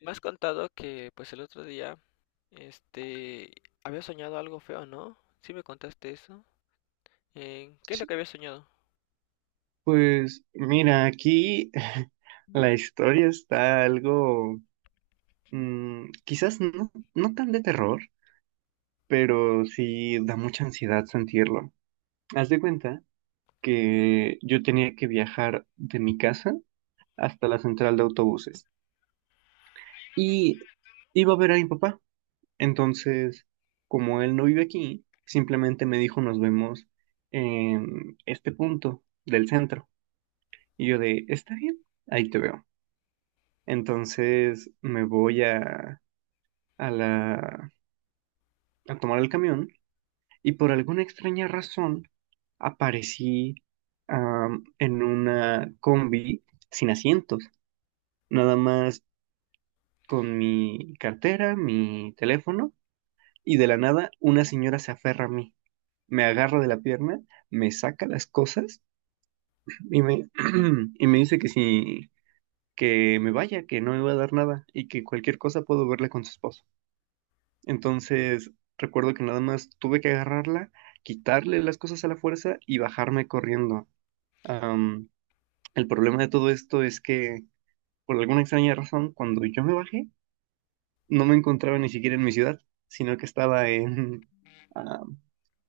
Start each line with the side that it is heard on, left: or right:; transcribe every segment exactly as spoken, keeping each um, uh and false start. left: Me has contado que pues el otro día, este, había soñado algo feo, ¿no? Sí me contaste eso. Eh, ¿qué es lo
right: Sí.
left: que había soñado?
right: Pues mira, aquí la historia está algo, mm, quizás no, no tan de terror, pero sí da mucha ansiedad sentirlo. Haz de cuenta que yo tenía que viajar de mi casa hasta la central de autobuses y iba a ver a mi papá. Entonces, como él no vive aquí, simplemente me dijo nos vemos en este punto del centro. Y yo de, está bien, ahí te veo. Entonces me voy a, a la, a tomar el camión y por alguna extraña razón aparecí am, en una combi sin asientos, nada más con mi cartera, mi teléfono y de la nada una señora se aferra a mí, me agarra de la pierna, me saca las cosas y me, y me dice que si, que me vaya, que no me va a dar nada y que cualquier cosa puedo verla con su esposo. Entonces, recuerdo que nada más tuve que agarrarla, quitarle las cosas a la fuerza y bajarme corriendo. Am, el problema de todo esto es que, por alguna extraña razón, cuando yo me bajé, no me encontraba ni siquiera en mi ciudad, sino que estaba en am,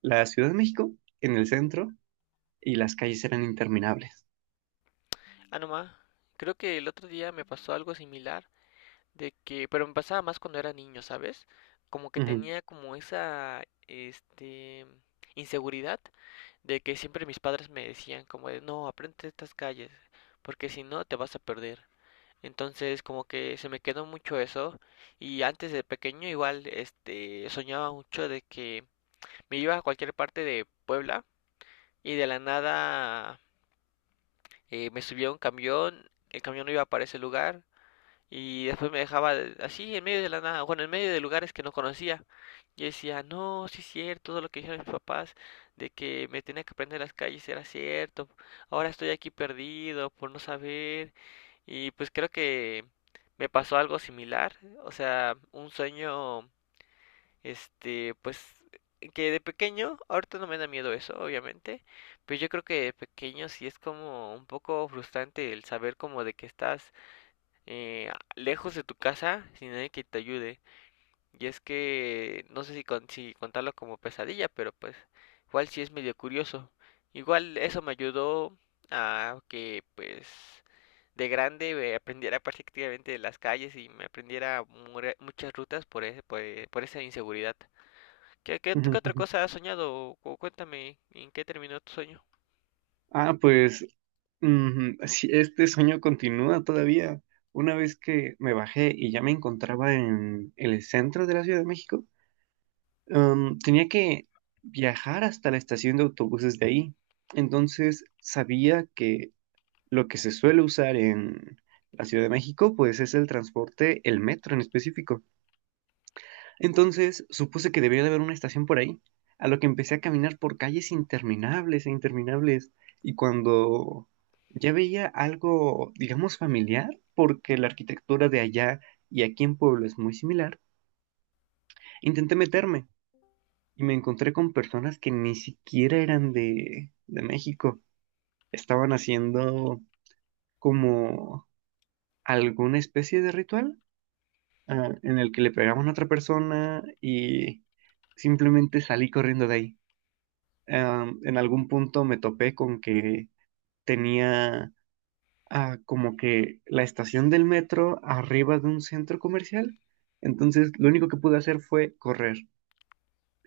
right: la Ciudad de México, en el centro, y las calles eran interminables.
left: Ah, no ma, creo que el otro día me pasó algo similar de que, pero me pasaba más cuando era niño, ¿sabes? Como que
right: Ujú,
left: tenía como esa, este, inseguridad de que siempre mis padres me decían como de, no, aprende estas calles, porque si no te vas a perder. Entonces, como que se me quedó mucho eso. Y antes de pequeño, igual, este, soñaba mucho de que me iba a cualquier parte de Puebla y de la nada eh, me subía a un camión, el camión no iba para ese lugar y después me dejaba así en medio de la nada, bueno, en medio de lugares que no conocía. Y decía, no, sí es cierto, todo lo que dijeron mis papás de que me tenía que aprender las calles era cierto. Ahora estoy aquí perdido por no saber. Y pues creo que me pasó algo similar, o sea, un sueño, este, pues que de pequeño, ahorita no me da miedo eso, obviamente, pero yo creo que de pequeño sí es como un poco frustrante el saber como de que estás eh, lejos de tu casa sin nadie que te ayude. Y es que no sé si, con- si contarlo como pesadilla, pero pues igual sí es medio curioso. Igual eso me ayudó a que pues de grande eh, aprendiera prácticamente de las calles y me aprendiera mure- muchas rutas por ese, por, por esa inseguridad. ¿Qué, qué,
right: ujú,
left: qué otra
right: ujú.
left: cosa has soñado? O cuéntame, ¿en qué terminó tu sueño?
right: Ah, pues Mm, sí, este sueño continúa todavía. Una vez que me bajé y ya me encontraba en el centro de la Ciudad de México, em, tenía que viajar hasta la estación de autobuses de ahí. Entonces sabía que lo que se suele usar en la Ciudad de México, pues es el transporte, el metro en específico. Entonces supuse que debía de haber una estación por ahí, a lo que empecé a caminar por calles interminables e interminables. Y cuando ya veía algo, digamos, familiar, porque la arquitectura de allá y aquí en Pueblo es muy similar, intenté meterme y me encontré con personas que ni siquiera eran de, de México. Estaban haciendo como alguna especie de ritual, ah, en el que le pegaban a otra persona y simplemente salí corriendo de ahí. Am, en algún punto me topé con que tenía ah, como que la estación del metro arriba de un centro comercial. Entonces, lo único que pude hacer fue correr.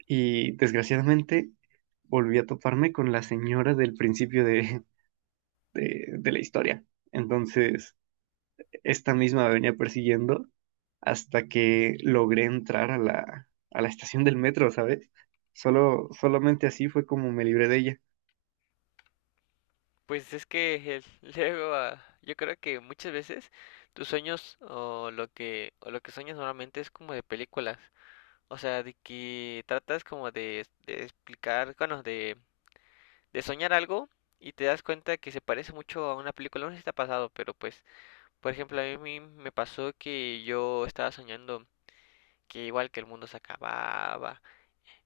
right: Y desgraciadamente volví a toparme con la señora del principio de, de, de la historia. Entonces, esta misma me venía persiguiendo hasta que logré entrar a la, a la estación del metro, ¿sabes? Solo, solamente así fue como me libré de ella.
left: Pues es que el- luego, ah, yo creo que muchas veces tus sueños o lo que o lo que sueñas normalmente es como de películas, o sea, de que tratas como de, de explicar, bueno, de, de soñar algo y te das cuenta que se parece mucho a una película, no sé si te ha pasado, pero pues, por ejemplo, a mí me pasó que yo estaba soñando que igual que el mundo se acababa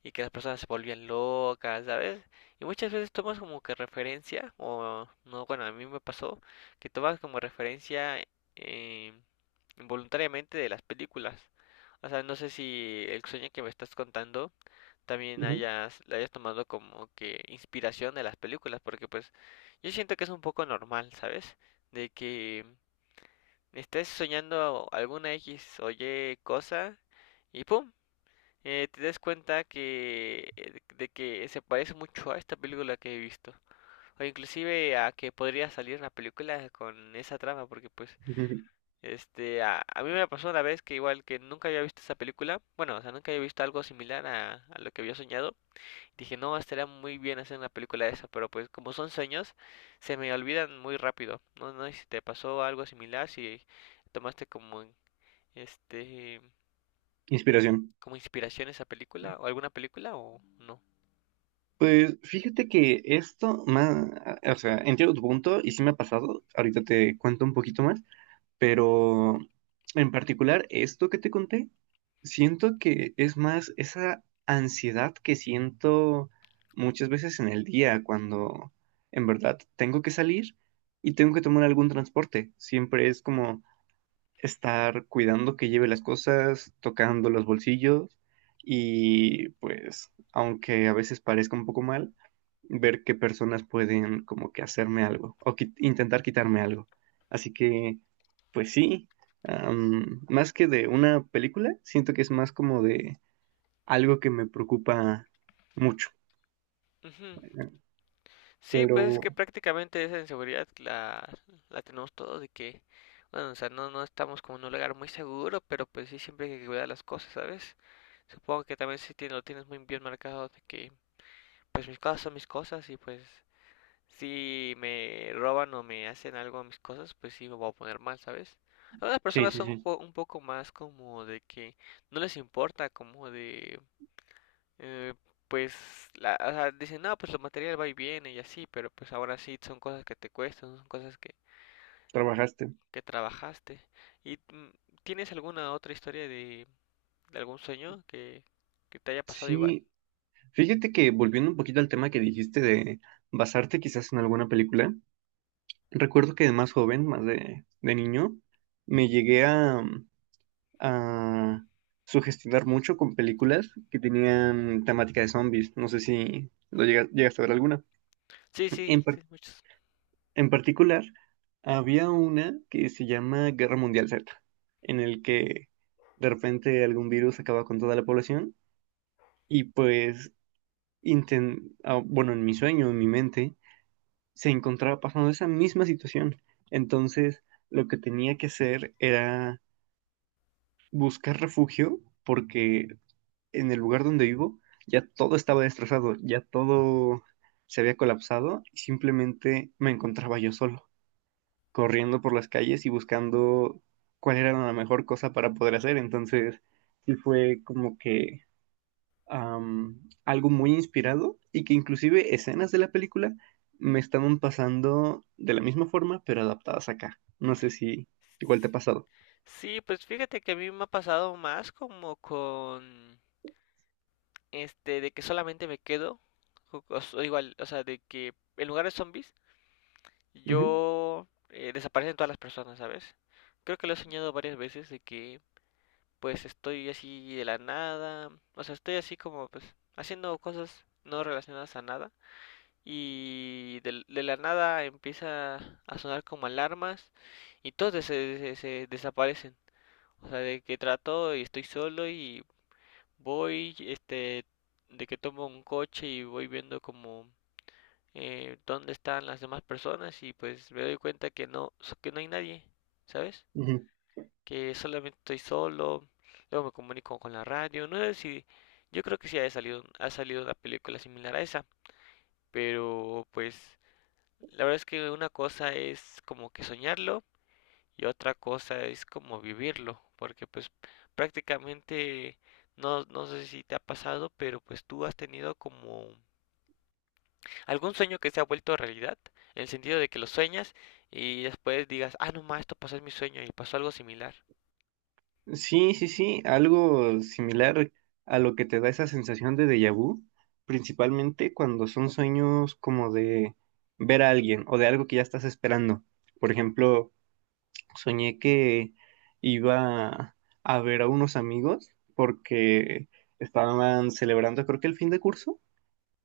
left: y que las personas se volvían locas, ¿sabes? Y muchas veces tomas como que referencia, o no, bueno, a mí me pasó que tomas como referencia eh, involuntariamente de las películas. O sea, no sé si el sueño que me estás contando también
right: Ujú.
left: hayas, la hayas tomado como que inspiración de las películas, porque pues yo siento que es un poco normal, ¿sabes? De que estés soñando alguna X o Y cosa y ¡pum! eh, te das cuenta que eh, de que se parece mucho a esta película que he visto o inclusive a que podría salir una película con esa trama porque pues este a, a mí me pasó una vez que igual que nunca había visto esa película, bueno, o sea, nunca había visto algo similar a, a lo que había soñado. Dije, no estaría muy bien hacer una película de esa, pero pues como son sueños se me olvidan muy rápido. No no sé si te pasó algo similar, si tomaste como este
right: Inspiración.
left: como inspiración esa película o alguna película o no.
right: Pues fíjate que esto, más, o sea, entiendo tu punto y sí me ha pasado, ahorita te cuento un poquito más, pero en particular esto que te conté, siento que es más esa ansiedad que siento muchas veces en el día cuando en verdad tengo que salir y tengo que tomar algún transporte. Siempre es como estar cuidando que lleve las cosas, tocando los bolsillos y pues, aunque a veces parezca un poco mal ver qué personas pueden como que hacerme algo o qui- intentar quitarme algo. Así que, pues sí, am, más que de una película, siento que es más como de algo que me preocupa mucho.
left: Ujú.
right: eh,
left: Sí, pues es
right: Pero
left: que prácticamente esa inseguridad la, la tenemos todos de que, bueno, o sea, no, no estamos como en un lugar muy seguro, pero pues sí, siempre hay que cuidar las cosas, ¿sabes? Supongo que también sí tiene- lo tienes muy bien marcado de que, pues mis cosas son mis cosas y pues si me roban o me hacen algo a mis cosas, pues sí me voy a poner mal, ¿sabes? Algunas
right: sí,
left: personas
right: sí,
left: son un
right: sí,
left: po- un poco más como de que no les importa, como de, eh, pues la, o sea, dicen, no, pues lo material va y viene y así, pero pues ahora sí son cosas que te cuestan, son cosas que,
right: trabajaste.
left: que trabajaste. ¿Y mm, tienes alguna otra historia de, de algún sueño que, que te haya pasado igual?
right: Sí, fíjate que volviendo un poquito al tema que dijiste de basarte quizás en alguna película, recuerdo que de más joven, más de, de niño, me llegué a a sugestionar mucho con películas que tenían temática de zombies. No sé si lo llega- llegaste a ver alguna.
left: Sí, sí,
right: En, par-
left: sí, muchos.
right: en particular, había una que se llama Guerra Mundial Z, en el que de repente algún virus acaba con toda la población y pues, inten- ah, bueno, en mi sueño, en mi mente, se encontraba pasando esa misma situación. Entonces, lo que tenía que hacer era buscar refugio porque en el lugar donde vivo ya todo estaba destrozado, ya todo se había colapsado y simplemente me encontraba yo solo, corriendo por las calles y buscando cuál era la mejor cosa para poder hacer. Entonces, sí fue como que am, algo muy inspirado y que inclusive escenas de la película me estaban pasando de la misma forma, pero adaptadas acá. No sé si igual te ha pasado.
left: Sí, pues fíjate que a mí me ha pasado más como con este de que solamente me quedo, o, o- o igual, o sea, de que en lugar de zombies
right: Ujú,
left: yo eh, desaparecen todas las personas, ¿sabes? Creo que lo he soñado varias veces de que pues estoy así de la nada, o sea, estoy así como pues haciendo cosas no relacionadas a nada y del- de, la nada empieza a sonar como alarmas y todos des- se, se desaparecen. O sea, de que trato y estoy solo y voy, este, de que tomo un coche y voy viendo como eh, dónde están las demás personas y pues me doy cuenta que no, que no hay nadie, ¿sabes?
right: ujú.
left: Que solamente estoy solo, luego me comunico con la radio, no sé si, yo creo que sí ha salido, ha salido una película similar a esa, pero pues la verdad es que una cosa es como que soñarlo y otra cosa es como vivirlo, porque pues prácticamente no, no sé si te ha pasado, pero pues tú has tenido como, ¿algún sueño que se ha vuelto realidad? En el sentido de que lo sueñas y después digas, ah, no, más, esto pasó en mi sueño y pasó algo similar.
right: Sí, sí, sí, algo similar a lo que te da esa sensación de déjà vu, principalmente cuando son sueños como de ver a alguien o de algo que ya estás esperando. Por ejemplo, soñé que iba a ver a unos amigos porque estaban celebrando creo que el fin de curso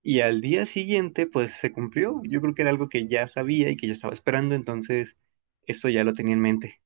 right: y al día siguiente pues se cumplió. Yo creo que era algo que ya sabía y que ya estaba esperando, entonces eso ya lo tenía en mente.